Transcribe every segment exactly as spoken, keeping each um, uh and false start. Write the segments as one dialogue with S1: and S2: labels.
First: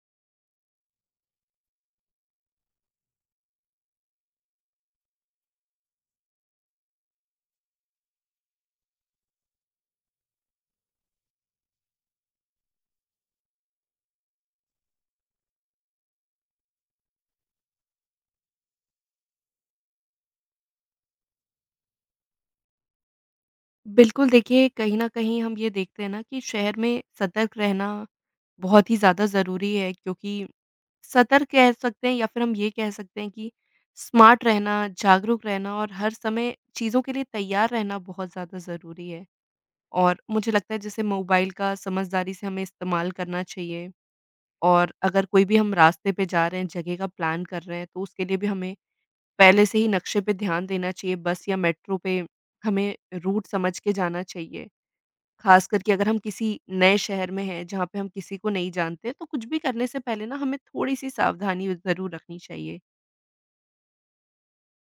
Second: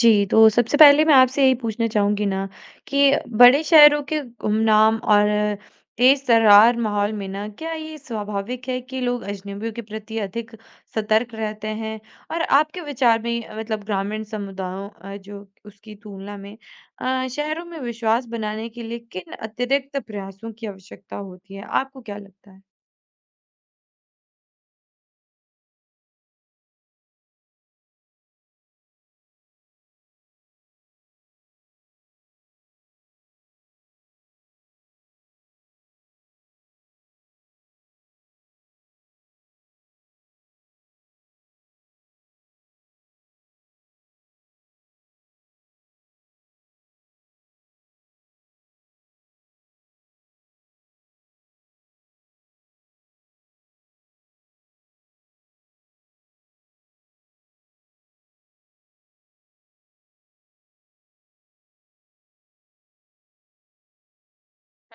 S1: जी, तो सबसे पहले मैं आपसे यही पूछना चाहूँगी ना कि बड़े शहरों के गुमनाम और तेज़तर्रार माहौल में ना, क्या ये स्वाभाविक है कि लोग अजनबियों के प्रति अधिक सतर्क रहते हैं? और आपके विचार में अ, मतलब ग्रामीण समुदायों अ, जो उसकी तुलना में अ, शहरों में विश्वास बनाने के लिए किन अतिरिक्त प्रयासों की आवश्यकता होती है? आपको क्या लगता है?
S2: बिल्कुल, देखिए कहीं न कहीं हम ये देखते हैं ना कि शहर में सतर्क रहना बहुत ही ज़्यादा ज़रूरी है क्योंकि सतर्क कह सकते हैं या फिर हम ये कह सकते हैं कि स्मार्ट रहना, जागरूक रहना और हर समय चीज़ों के लिए तैयार रहना बहुत ज़्यादा ज़रूरी है। और मुझे लगता है जैसे मोबाइल का समझदारी से हमें इस्तेमाल करना चाहिए, और अगर कोई भी हम रास्ते पे जा रहे हैं, जगह का प्लान कर रहे हैं, तो उसके लिए भी हमें पहले से ही नक्शे पे ध्यान देना चाहिए। बस या मेट्रो पे हमें रूट समझ के जाना चाहिए। खास करके अगर हम किसी नए शहर में हैं, जहाँ पे हम किसी को नहीं जानते, तो कुछ भी करने से पहले ना हमें थोड़ी-सी सावधानी ज़रूर रखनी चाहिए।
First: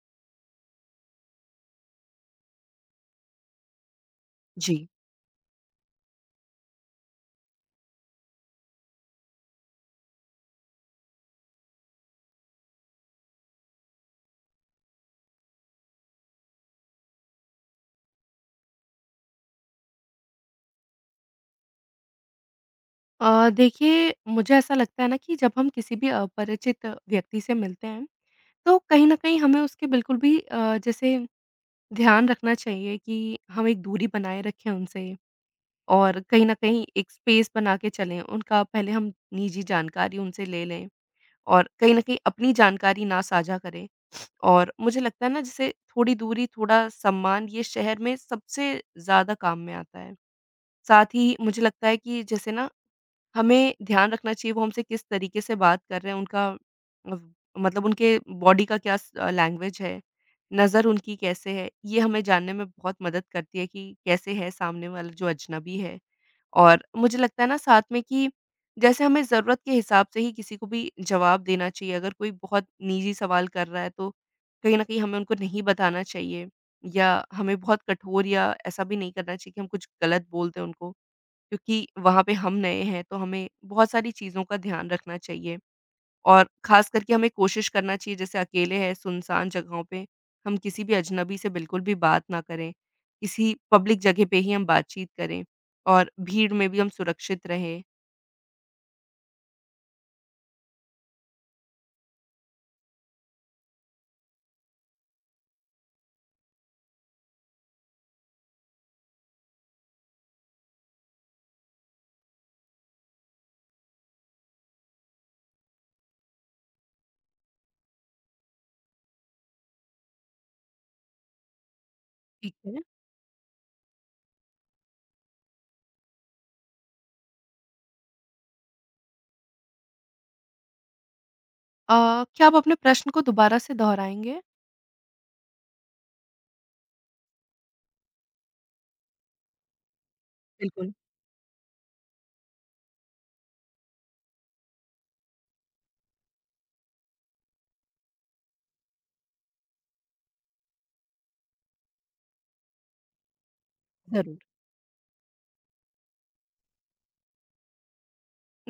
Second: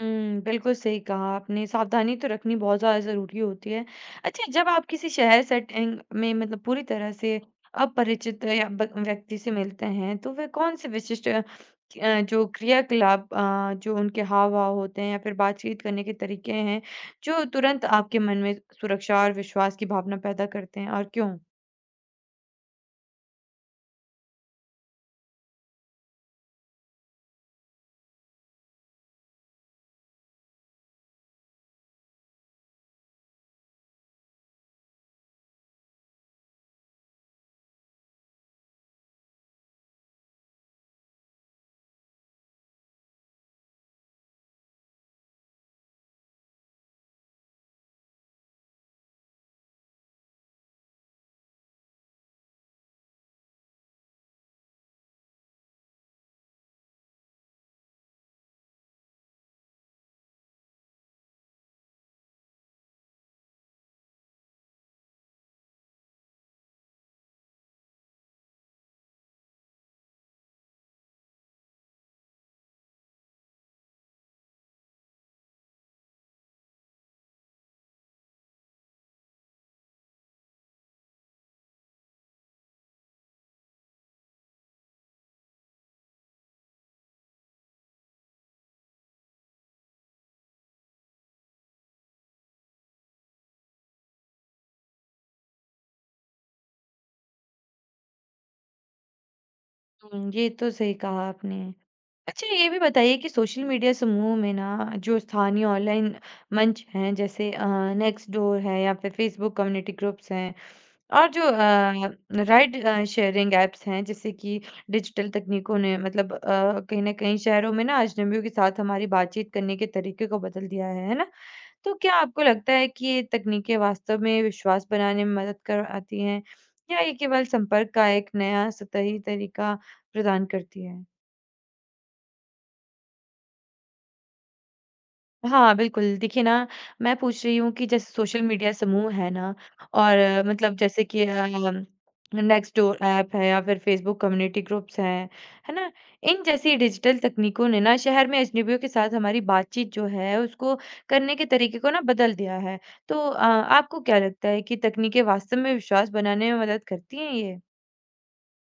S1: हुँ, बिल्कुल सही कहा आपने, सावधानी तो रखनी बहुत ज़्यादा ज़रूरी होती है। अच्छा, जब आप
S2: जी।
S1: किसी शहर सेटिंग में मतलब पूरी तरह से अपरिचित या ब व्यक्ति से मिलते हैं, तो वह कौन-से विशिष्ट अ, जो क्रियाकलाप अ, जो उनके हाव-भाव होते हैं या फिर बातचीत करने के तरीके हैं, जो तुरंत आपके मन में सुरक्षा और विश्वास की भावना पैदा करते हैं और क्यों?
S2: अ, देखिए, मुझे ऐसा लगता है ना कि जब हम किसी भी अपरिचित व्यक्ति से मिलते हैं, तो कहीं न कहीं हमें उसके बिल्कुल भी अ, जैसे ध्यान रखना चाहिए कि हम एक दूरी बनाए रखें उनसे और कहीं न कहीं एक स्पेस बना के चलें। उनका पहले हम निजी जानकारी उनसे ले लें और कहीं न कहीं अपनी जानकारी ना साझा करें। और मुझे लगता है ना जैसे थोड़ी दूरी, थोड़ा सम्मान ये शहर में सबसे ज़्यादा काम में आता है। साथ ही मुझे लगता है कि जैसे ना हमें ध्यान रखना चाहिए वो हमसे किस तरीके से बात कर रहे हैं, उनका अव मतलब उनके बॉडी का क्या स लैंग्वेज है, नज़र उनकी कैसे है, ये हमें जानने में बहुत मदद करती है कि कैसे है सामने वाला जो अजनबी है। और मुझे लगता है ना साथ में कि जैसे हमें ज़रूरत के हिसाब से ही किसी को भी जवाब देना चाहिए। अगर कोई बहुत निजी सवाल कर रहा है तो कहीं न कहीं हमें उनको नहीं बताना चाहिए, या हमें बहुत कठोर या ऐसा भी नहीं करना चाहिए कि हम कुछ गलत बोल दें उनको, क्योंकि वहाँ पे हम नए हैं, तो हमें बहुत सारी चीज़ों का ध्यान रखना चाहिए। और ख़ास करके हमें कोशिश करना चाहिए, जैसे अकेले हैं, सुनसान जगहों पे, हम किसी भी अजनबी से बिल्कुल भी बात ना करें। किसी पब्लिक जगह पे ही हम बातचीत करें और भीड़ में भी हम सुरक्षित रहें।
S1: हुँ, ये तो सही कहा आपने। अच्छा, ये भी बताइए कि सोशल मीडिया समूह में ना जो स्थानीय ऑनलाइन मंच हैं जैसे नेक्स्ट डोर है या फिर फेसबुक कम्युनिटी ग्रुप्स हैं और जो राइड शेयरिंग एप्स हैं जैसे कि डिजिटल तकनीकों ने मतलब अ, कहीं ना कहीं शहरों में ना अजनबियों के साथ हमारी बातचीत करने के तरीके को बदल दिया है है ना। तो क्या आपको
S2: ठीक
S1: लगता
S2: है।
S1: है कि ये तकनीकें वास्तव में विश्वास बनाने में मदद कर आती हैं, या ये केवल संपर्क का एक नया सतही तरीका प्रदान करती है?
S2: अ, क्या आप अपने प्रश्न को दोबारा से दोहराएँगे?
S1: हाँ, बिल्कुल। देखिए ना, मैं पूछ रही हूँ कि जैसे सोशल मीडिया समूह है ना और अ, मतलब
S2: बिल्कुल,
S1: जैसे कि अम, नेक्स्टडोर ऐप है या फिर फ़ेसबुक कम्युनिटी ग्रुप्स हैं, है ना? इन जैसी डिजिटल तकनीकों ने ना शहर में अजनबियों के साथ हमारी बातचीत जो है, उसको करने के तरीके को ना बदल दिया है। तो अ, आपको क्या
S2: ज़रूर।
S1: लगता है कि तकनीकें वास्तव में विश्वास बनाने में मदद करती हैं ये?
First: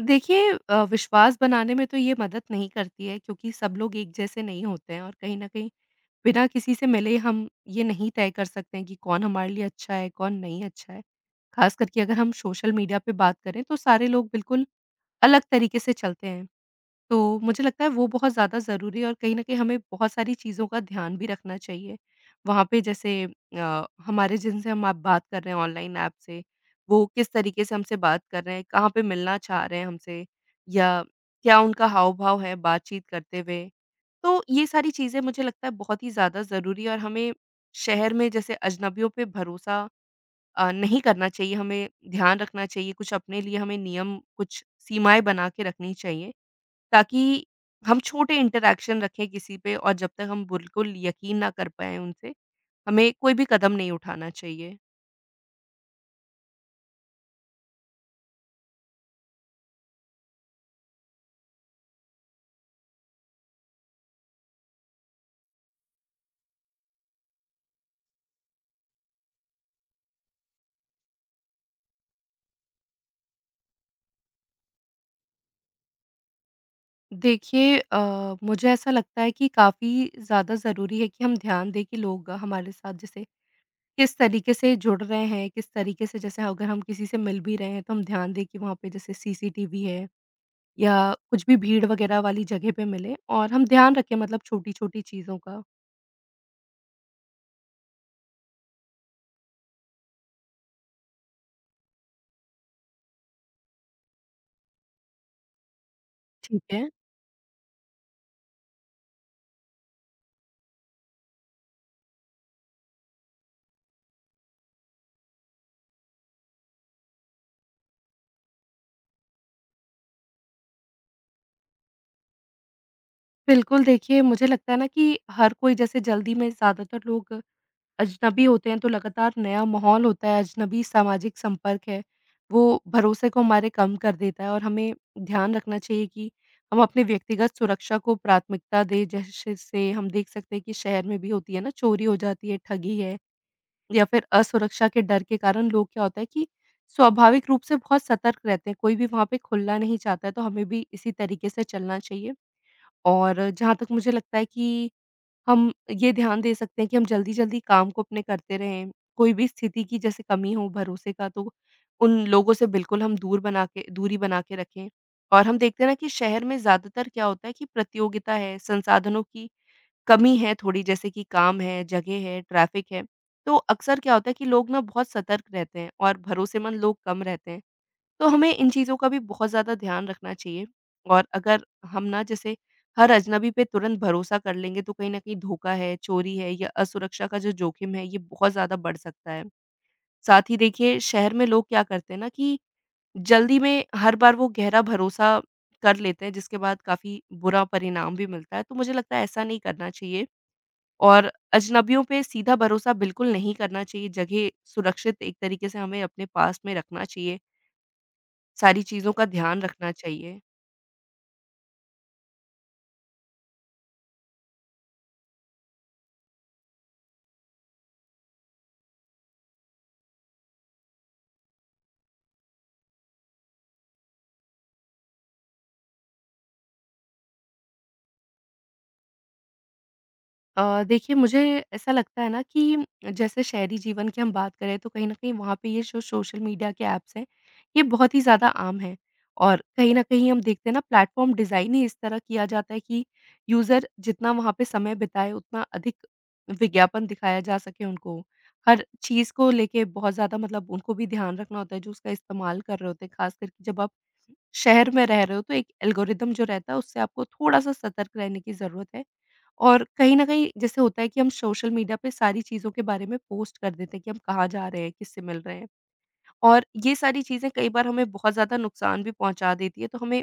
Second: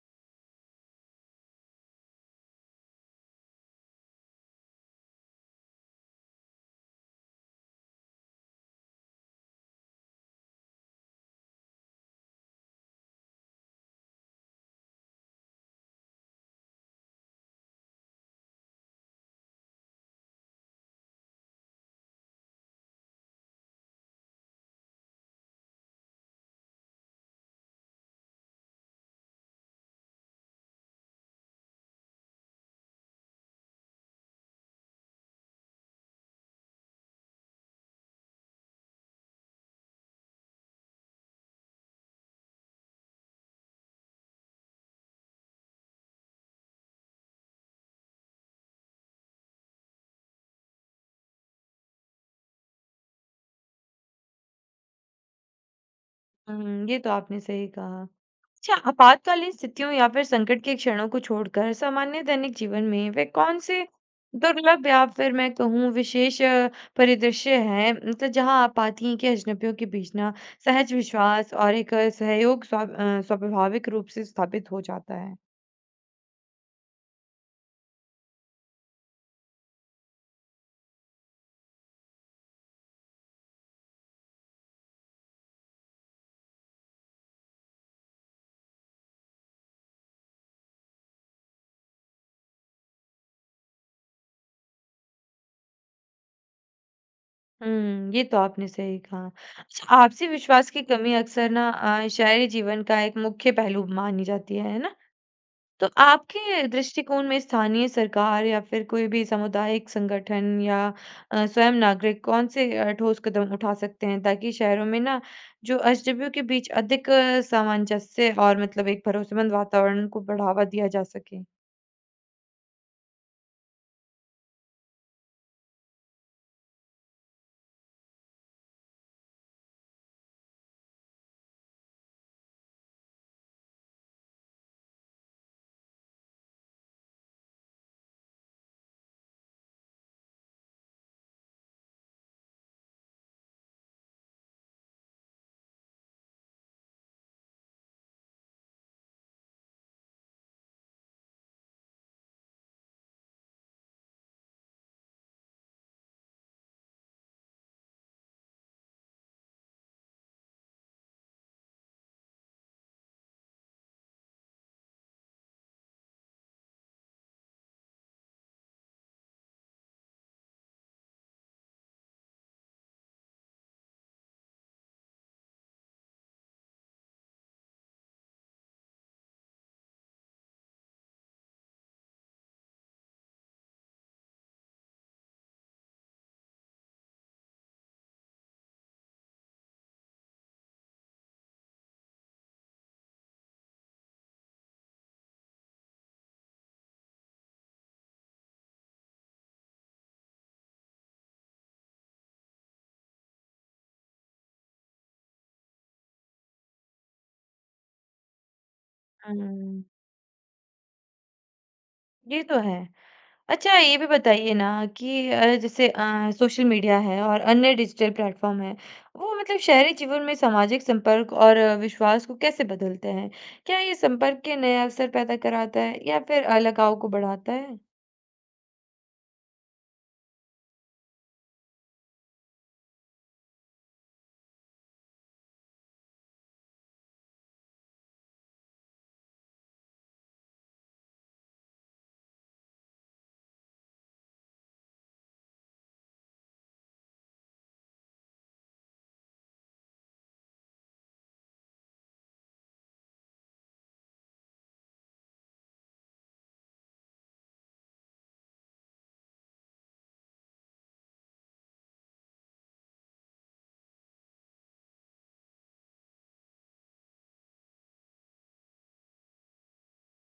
S2: देखिए, अ, विश्वास बनाने में तो ये मदद नहीं करती है, क्योंकि सब लोग एक जैसे नहीं होते हैं और कहीं न कहीं बिना किसी से मिले हम ये नहीं तय कर सकते हैं कि कौन हमारे लिए अच्छा है, कौन नहीं अच्छा है। खास करके अगर हम सोशल मीडिया पे बात करें, तो सारे लोग बिल्कुल अलग तरीके से चलते हैं। तो मुझे लगता है वो बहुत ज़्यादा ज़रूरी है और कहीं न कहीं हमें बहुत सारी चीज़ों का ध्यान भी रखना चाहिए। वहाँ पे जैसे अ, हमारे जिनसे हम आप बात कर रहे हैं ऑनलाइन ऐप से, वो किस तरीके से हमसे बात कर रहे हैं, कहाँ पे मिलना चाह रहे हैं हमसे, या क्या उनका हाव-भाव है बातचीत करते हुए। तो ये सारी चीज़ें मुझे लगता है बहुत ही ज़्यादा ज़रूरी है, और हमें शहर में जैसे अजनबियों पे भरोसा अ, नहीं करना चाहिए, हमें ध्यान रखना चाहिए, कुछ अपने लिए हमें नियम, कुछ सीमाएँ बना के रखनी चाहिए। ताकि हम छोटे इंटरैक्शन रखें किसी पे, और जब तक हम बिल्कुल यकीन ना कर पाएँ उनसे, हमें कोई भी कदम नहीं उठाना चाहिए।
S1: हुँ, ये तो आपने सही कहा। अच्छा, आपातकालीन स्थितियों या फिर संकट के क्षणों को छोड़कर सामान्य दैनिक जीवन में वे कौन से दुर्लभ या फिर मैं कहूँ विशेष अ, परिदृश्य हैं, मतलब जहाँ आप पाती हैं कि अजनबियों के बीच ना सहज विश्वास और एक अ, सहयोग स्वा- अ, स्वाभाविक रूप से स्थापित हो जाता है।
S2: देखिए, अ, मुझे ऐसा लगता है कि काफ़ी ज़्यादा ज़रूरी है कि हम ध्यान दें कि लोग हमारे साथ जैसे किस तरीके से जुड़ रहे हैं, किस तरीके से जैसे अगर हम किसी से मिल भी रहे हैं तो हम ध्यान दें कि वहाँ पे जैसे सीसीटीवी है, या कुछ भी भीड़ वगैरह वाली जगह पे मिलें, और हम ध्यान रखें मतलब छोटी-छोटी चीज़ों का।
S1: हम्म, ये तो आपने सही कहा। अच्छा, आपसी विश्वास की कमी अक्सर ना अ, शहरी जीवन का एक मुख्य पहलू मानी जाती है, है ना? तो आपके
S2: ठीक है।
S1: दृष्टिकोण में स्थानीय सरकार या फिर कोई भी सामुदायिक संगठन या अ, स्वयं नागरिक कौन से अ, ठोस कदम उठा सकते हैं, ताकि शहरों में ना जो एस डब्ल्यू के बीच अधिक अ, सामंजस्य और मतलब एक भरोसेमंद वातावरण को बढ़ावा दिया जा सके?
S2: बिल्कुल, देखिए, मुझे लगता है ना कि हर कोई जैसे जल्दी में, ज़्यादातर लोग अजनबी होते हैं, तो लगातार नया माहौल होता है, अजनबी सामाजिक संपर्क है, वो भरोसे को हमारे कम कर देता है और हमें ध्यान रखना चाहिए कि हम अपने व्यक्तिगत सुरक्षा को प्राथमिकता दें। जैसे से हम देख सकते हैं कि शहर में भी होती है ना, चोरी हो जाती है, ठगी है, या फिर असुरक्षा के डर के कारण लोग क्या होता है कि स्वाभाविक रूप से बहुत सतर्क रहते हैं, कोई भी वहाँ पे खुलना नहीं चाहता है, तो हमें भी इसी तरीके से चलना चाहिए। और जहाँ तक मुझे लगता है कि हम ये ध्यान दे सकते हैं कि हम जल्दी-जल्दी काम को अपने करते रहें। कोई भी स्थिति की जैसे कमी हो भरोसे का, तो उन लोगों से बिल्कुल हम दूर बना के, दूरी बना के रखें। और हम देखते हैं ना कि शहर में ज़्यादातर क्या होता है कि प्रतियोगिता है, संसाधनों की कमी है थोड़ी, जैसे कि काम है, जगह है, ट्रैफ़िक है। तो अक्सर क्या होता है कि लोग ना बहुत सतर्क रहते हैं और भरोसेमंद लोग कम रहते हैं। तो हमें इन चीज़ों का भी बहुत ज़्यादा ध्यान रखना चाहिए, और अगर हम ना जैसे हर अजनबी पे तुरंत भरोसा कर लेंगे, तो कहीं न कहीं धोखा है, चोरी है, या असुरक्षा का जो जोखिम है ये बहुत ज़्यादा बढ़ सकता है। साथ ही देखिए, शहर में लोग क्या करते हैं ना कि जल्दी में हर बार वो गहरा भरोसा कर लेते हैं, जिसके बाद काफ़ी बुरा परिणाम भी मिलता है, तो मुझे लगता है ऐसा नहीं करना चाहिए, और अजनबियों पे सीधा भरोसा बिल्कुल नहीं करना चाहिए, जगह सुरक्षित एक तरीके से हमें अपने पास में रखना चाहिए, सारी चीज़ों का ध्यान
S1: हम्म,
S2: रखना चाहिए।
S1: ये तो है। अच्छा, ये भी बताइए ना कि अ, जैसे अ, सोशल मीडिया है और अन्य डिजिटल प्लेटफॉर्म है, वो मतलब शहरी जीवन में सामाजिक संपर्क और अ, विश्वास को कैसे बदलते हैं? क्या ये संपर्क के नए अवसर पैदा कराता है या फिर अ, लगाव को बढ़ाता है?
S2: अ, देखिए, मुझे ऐसा लगता है ना कि जैसे शहरी जीवन की हम बात करें, तो कहीं न कहीं वहाँ पे ये जो सोशल मीडिया के ऐप्स हैं, ये बहुत ही ज़्यादा आम हैं। और कहीं न कहीं हम देखते हैं ना प्लेटफ़ॉर्म डिज़ाइन ही इस तरह किया जाता है कि यूज़र जितना वहाँ पे समय बिताए, उतना अधिक विज्ञापन दिखाया जा सके उनको। हर चीज़ को लेके बहुत ज़्यादा मतलब उनको भी ध्यान रखना होता है जो उसका इस्तेमाल कर रहे होते हैं, ख़ासकर कि जब आप शहर में रह रहे हो, तो एक एल्गोरिदम जो रहता है, उससे आपको थोड़ा-सा सतर्क रहने की ज़रूरत है। और कहीं न कहीं जैसे होता है कि हम सोशल मीडिया पे सारी चीज़ों के बारे में पोस्ट कर देते हैं कि हम कहाँ जा रहे हैं, किससे मिल रहे हैं, और ये सारी चीज़ें कई बार हमें बहुत ज़्यादा नुकसान भी पहुँचा देती है, तो हमें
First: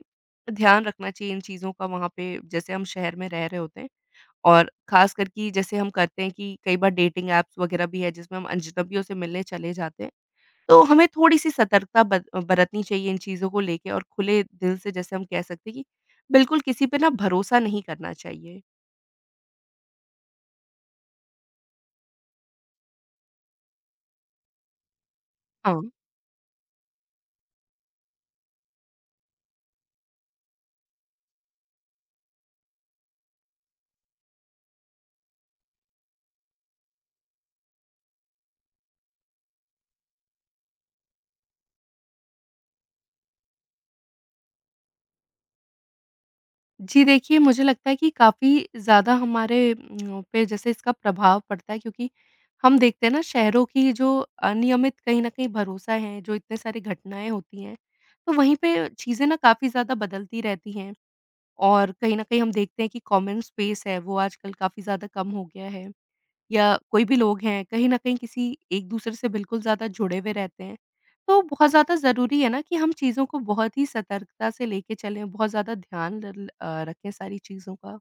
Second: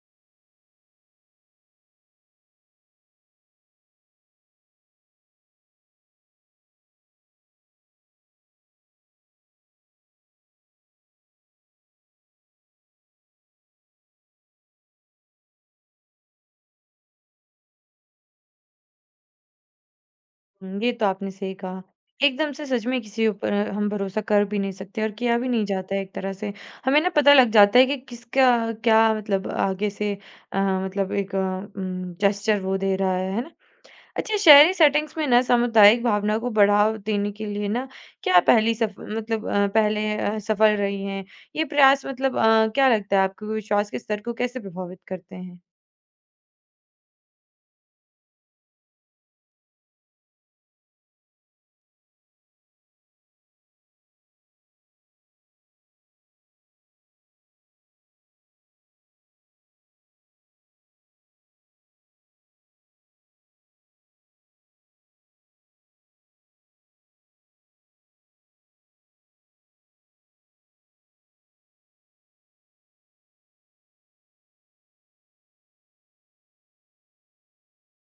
S2: ध्यान रखना चाहिए इन चीज़ों का वहाँ पे जैसे हम शहर में रह रहे होते हैं। और ख़ासकर कि जैसे हम करते हैं कि कई बार डेटिंग ऐप्स वग़ैरह भी है, जिसमें हम अजनबियों से मिलने चले जाते हैं, तो हमें थोड़ी-सी सतर्कता बद बरतनी चाहिए इन चीज़ों को लेके, और खुले दिल से जैसे हम कह सकते हैं कि बिल्कुल किसी पे ना भरोसा नहीं करना चाहिए।
S1: हम्म, ये तो आपने सही कहा। एकदम से सच में किसी ऊपर हम भरोसा कर भी नहीं सकते, और किया भी नहीं
S2: हाँ।
S1: जाता है एक तरह से। हमें ना पता लग जाता है कि किसका क्या मतलब आगे से अ, मतलब एक जेस्चर वो दे रहा है है ना। अच्छा, शहरी सेटिंग्स में ना सामुदायिक भावना को बढ़ावा देने के लिए ना क्या पहली सफ मतलब अ, पहले अ, सफल रही हैं? ये प्रयास मतलब अ, क्या लगता है आपको विश्वास के स्तर को कैसे प्रभावित करते हैं?
S2: जी देखिए, मुझे लगता है कि काफ़ी ज़्यादा हमारे उम, पे जैसे इसका प्रभाव पड़ता है, क्योंकि हम देखते हैं ना शहरों की जो अनियमित कहीं न कहीं भरोसा है, जो इतने सारी घटनाएँ होती हैं, तो वहीं पे चीज़ें ना काफ़ी ज़्यादा बदलती रहती हैं, और कहीं न कहीं हम देखते हैं कि कॉमन स्पेस है वो आजकल काफ़ी ज़्यादा कम हो गया है। या कोई भी लोग हैं, कहीं न कहीं किसी एक-दूसरे से बिल्कुल ज़्यादा जुड़े हुए रहते हैं। तो बहुत ज़्यादा ज़रूरी है ना कि हम चीज़ों को बहुत ही सतर्कता से लेके चलें, बहुत ज़्यादा ध्यान रल अ, रखें सारी चीज़ों का।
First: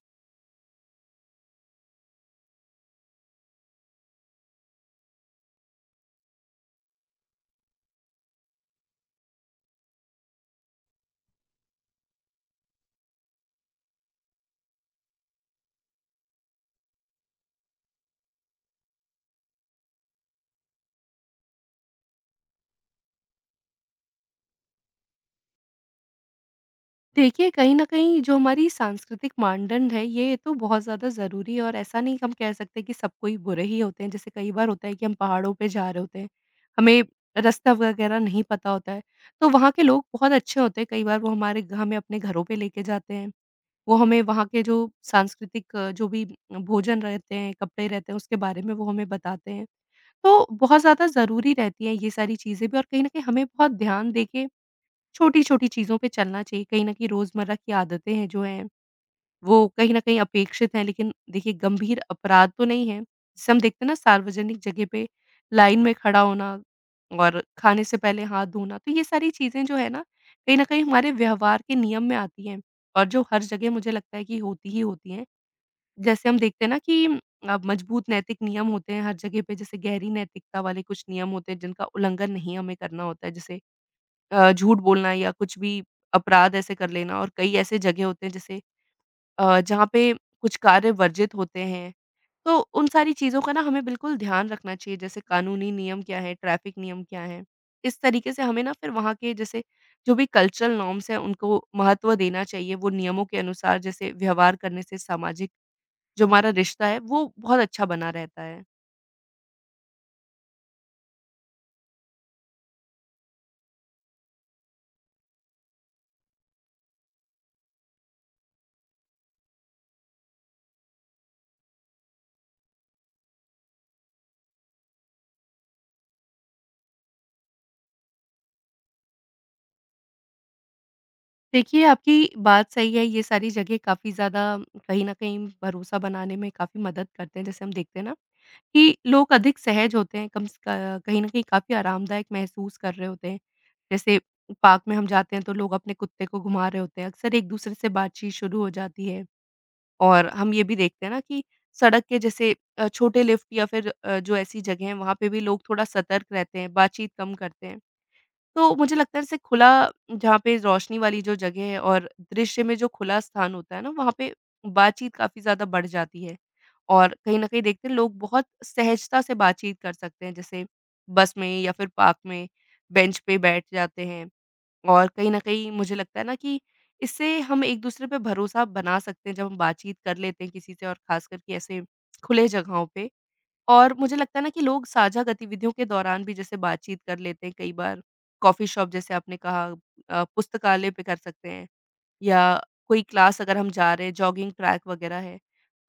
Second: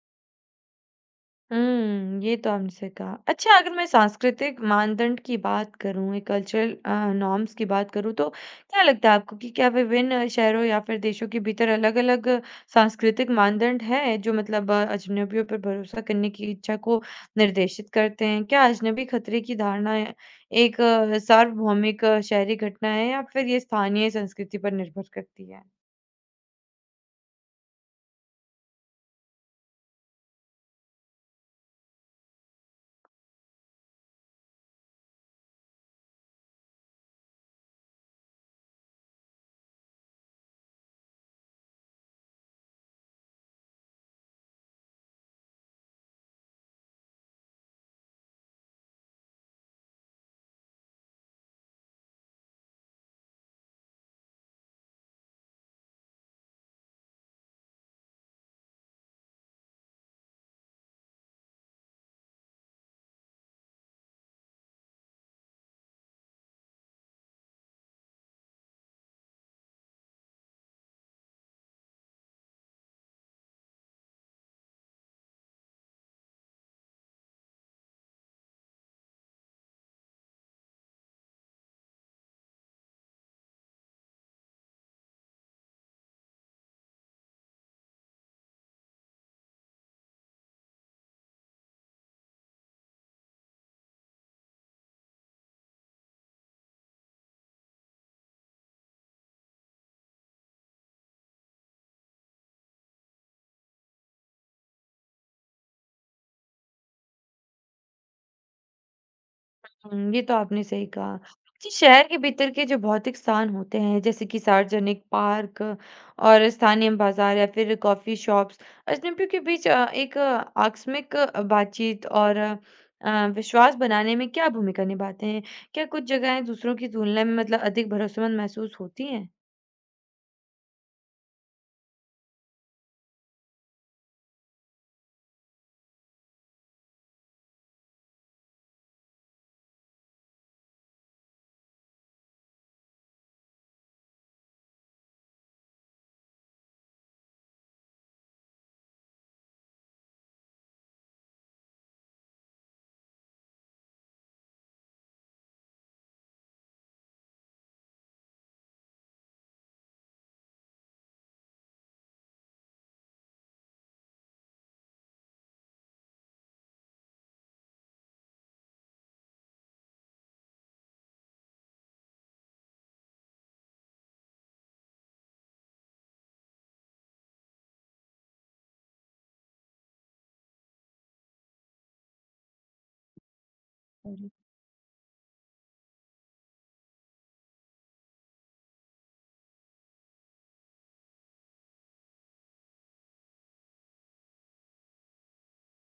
S1: हुँ, ये तो हमसे कहा। अच्छा, अगर मैं सांस्कृतिक मानदंड की बात करूँ, कल्चरल अ, नॉर्म्स की बात करूँ, तो क्या लगता है आपको कि क्या विभिन्न शहरों या फिर देशों के भीतर अलग-अलग सांस्कृतिक मानदंड हैं, जो मतलब अ, अजनबियों पर भरोसा करने की इच्छा को निर्देशित करते हैं? क्या अजनबी खतरे की धारणा है- एक अ, सार्वभौमिक अ, शहरी घटना है या फिर ये स्थानीय संस्कृति पर निर्भर करती है?
S2: देखिए, कहीं न कहीं जो हमारी सांस्कृतिक मानदंड है, ये तो बहुत ज़्यादा ज़रूरी है, और ऐसा नहीं कि हम कह सकते कि सब कोई बुरे ही होते हैं। जैसे कई बार होता है कि हम पहाड़ों पे जा रहे होते हैं, हमें रास्ता वगैरह नहीं पता होता है, तो वहाँ के लोग बहुत अच्छे होते हैं, कई बार वो हमारे हमें अपने घरों पे लेके जाते हैं। वो हमें वहाँ के जो सांस्कृतिक अ, जो भी भोजन रहते हैं, कपड़े रहते हैं, उसके बारे में वो हमें बताते हैं। तो बहुत ज़्यादा ज़रूरी रहती हैं ये सारी चीज़ें भी, और कहीं न कहीं हमें बहुत ध्यान देके छोटी-छोटी चीज़ों पे चलना चाहिए। कहीं न कहीं रोज़मर्रा की आदतें हैं जो हैं वो कहीं न कहीं अपेक्षित हैं, लेकिन देखिए गंभीर अपराध तो नहीं है। जिसे हम देखते हैं ना सार्वजनिक जगह पे लाइन में खड़ा होना और खाने से पहले हाथ धोना, तो ये सारी चीज़ें जो है ना, कहीं न कहीं हमारे व्यवहार के नियम में आती हैं, और जो हर जगह मुझे लगता है कि होती ही होती हैं। जैसे हम देखते हैं ना कि अ, मजबूत नैतिक नियम होते हैं हर जगह पे, जैसे गहरी नैतिकता वाले कुछ नियम होते हैं जिनका उल्लंघन नहीं हमें करना होता है। जैसे अ, झूठ बोलना या कुछ भी अपराध ऐसे कर लेना, और कई ऐसे जगह होते हैं जैसे अ, जहाँ पे कुछ कार्य वर्जित होते हैं। तो उन सारी चीज़ों का ना हमें बिल्कुल ध्यान रखना चाहिए, जैसे कानूनी नियम क्या हैं, ट्रैफ़िक नियम क्या हैं। इस तरीके से हमें ना फिर वहाँ के जैसे जो भी कल्चरल नॉर्म्स हैं, उनको महत्व देना चाहिए। वो नियमों के अनुसार जैसे व्यवहार करने से सामाजिक जो हमारा रिश्ता है, वो बहुत अच्छा बना रहता है।
S1: हुँ, ये तो आपने सही कहा। जी, शहर के भीतर के जो भौतिक स्थान होते हैं, जैसे कि सार्वजनिक पार्क और स्थानीय बाज़ार या फिर कॉफ़ी शॉप्स, अजनबियों के बीच अ, एक अ, आकस्मिक अ, बातचीत और अ, अ, विश्वास बनाने में क्या भूमिका निभाते हैं? क्या कुछ जगहें दूसरों की तुलना में मतलब अधिक भरोसेमंद महसूस होती हैं?
S2: देखिए, आपकी बात सही है, ये सारी जगह काफ़ी ज़्यादा कहीं न कहीं भरोसा बनाने में काफ़ी मदद करते हैं। जैसे हम देखते हैं ना कि लोग अधिक सहज होते हैं, कम स क कहीं न कहीं काफ़ी आरामदायक महसूस कर रहे होते हैं। जैसे पार्क में हम जाते हैं, तो लोग अपने कुत्ते को घुमा रहे होते हैं, अक्सर एक-दूसरे से बातचीत शुरू हो जाती है। और हम ये भी देखते हैं ना कि सड़क के जैसे अ, छोटे लिफ्ट या फिर अ, जो ऐसी जगह हैं, वहाँ पे भी लोग थोड़ा सतर्क रहते हैं, बातचीत कम करते हैं। तो मुझे लगता है जैसे खुला जहाँ पे रोशनी वाली जो जगह है और दृश्य में जो खुला स्थान होता है ना, वहाँ पे बातचीत काफ़ी ज़्यादा बढ़ जाती है। और कहीं न कहीं देखते हैं लोग बहुत सहजता से बातचीत कर सकते हैं, जैसे बस में या फिर पार्क में बेंच पे बैठ जाते हैं। और कहीं न कहीं मुझे लगता है ना कि इससे हम एक-दूसरे पे भरोसा बना सकते हैं, जब हम बातचीत कर लेते हैं किसी से और ख़ास करके ऐसे खुले जगहों पे। और मुझे लगता है ना कि लोग साझा गतिविधियों के दौरान भी जैसे बातचीत कर लेते हैं कई बार। कॉफ़ी शॉप जैसे आपने कहा अ, पुस्तकालय पे कर सकते हैं या कोई क्लास अगर हम जा रहे हैं, जॉगिंग ट्रैक वगैरह है।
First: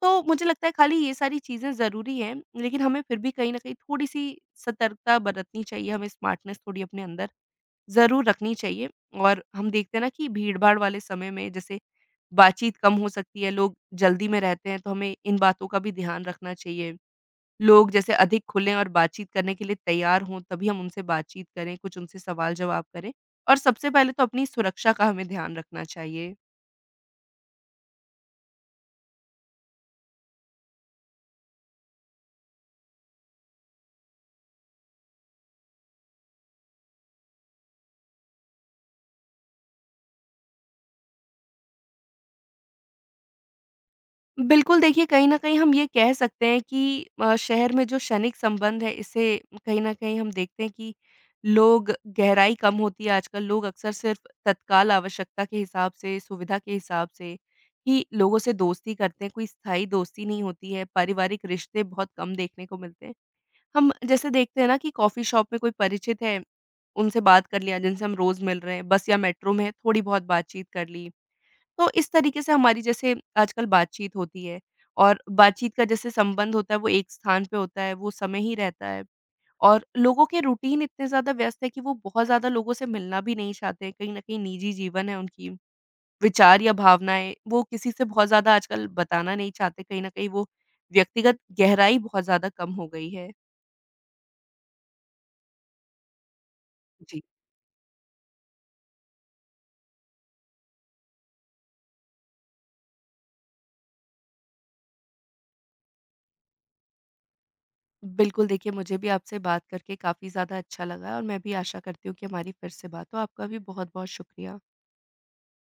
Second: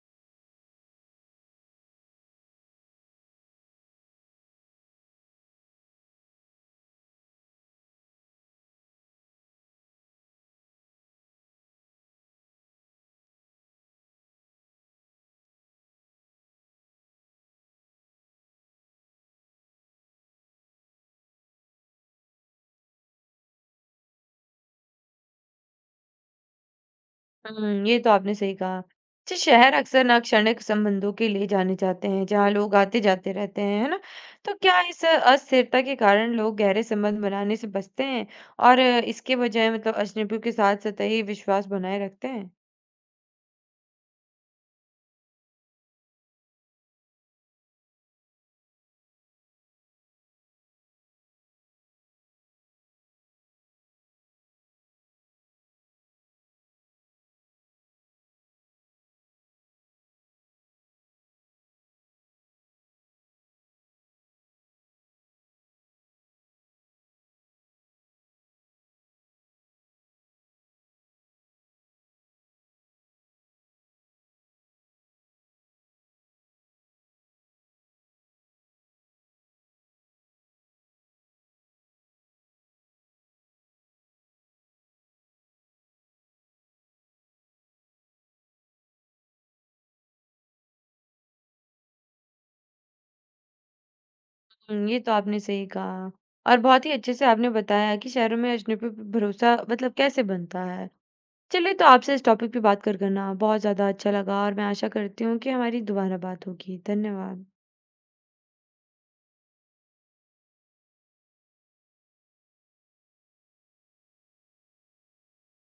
S2: तो मुझे लगता है खाली ये सारी चीज़ें ज़रूरी हैं, लेकिन हमें फिर भी कहीं न कहीं थोड़ी-सी सतर्कता बरतनी चाहिए, हमें स्मार्टनेस थोड़ी अपने अंदर ज़रूर रखनी चाहिए। और हम देखते हैं ना कि भीड़-भाड़ वाले समय में जैसे बातचीत कम हो सकती है, लोग जल्दी में रहते हैं, तो हमें इन बातों का भी ध्यान रखना चाहिए। लोग जैसे अधिक खुलें और बातचीत करने के लिए तैयार हों, तभी हम उनसे बातचीत करें, कुछ उनसे सवाल-जवाब करें और सबसे पहले तो अपनी सुरक्षा का हमें ध्यान रखना चाहिए।
S1: हुँ, ये तो आपने सही कहा। अच्छा, शहर अक्सर ना क्षणिक संबंधों के लिए जाने जाते हैं, जहाँ लोग आते-जाते रहते हैं, है ना? तो क्या इस अस्थिरता के कारण लोग गहरे संबंध बनाने से बचते हैं और इसके बजाय मतलब अजनबियों के साथ सतही विश्वास बनाए रखते हैं?
S2: बिल्कुल देखिए, कहीं न कहीं हम ये कह सकते हैं कि अ, शहर में जो क्षणिक संबंध है, इसे कहीं न कहीं हम देखते हैं कि लोग गहराई कम होती है आजकल, लोग अक्सर सिर्फ़ तत्काल आवश्यकता के हिसाब से, सुविधा के हिसाब से ही लोगों से दोस्ती करते हैं, कोई स्थायी दोस्ती नहीं होती है, पारिवारिक रिश्ते बहुत कम देखने को मिलते हैं। हम जैसे देखते हैं ना कि कॉफ़ी शॉप में कोई परिचित है, उनसे बात कर लिया जिनसे हम रोज़ मिल रहे हैं, बस या मेट्रो में थोड़ी बहुत बातचीत कर ली। तो इस तरीके से हमारी जैसे आजकल बातचीत होती है और बातचीत का जैसे संबंध होता है वो एक स्थान पे होता है, वो समय ही रहता है और लोगों के रूटीन इतने ज़्यादा व्यस्त है कि वो बहुत ज़्यादा लोगों से मिलना भी नहीं चाहते हैं, कहीं न कहीं निजी जीवन है उनकी, विचार या भावनाएँ वो किसी से बहुत ज़्यादा आजकल बताना नहीं चाहते, कहीं न कहीं वो व्यक्तिगत गहराई बहुत ज़्यादा कम हो गई है।
S1: हुँ, ये तो आपने सही कहा और बहुत ही अच्छे
S2: जी।
S1: से आपने बताया कि शहरों में अजनबियों पे भरोसा मतलब कैसे बनता है। चलिए, तो आपसे इस टॉपिक पे बात कर कर ना बहुत ज़्यादा अच्छा लगा और मैं आशा करती हूँ कि हमारी दोबारा बात होगी। धन्यवाद।
S2: बिल्कुल, देखिए मुझे भी आपसे बात करके काफ़ी ज़्यादा अच्छा लगा और मैं भी आशा करती हूँ कि हमारी फिर से बात हो। आपका भी बहुत-बहुत शुक्रिया।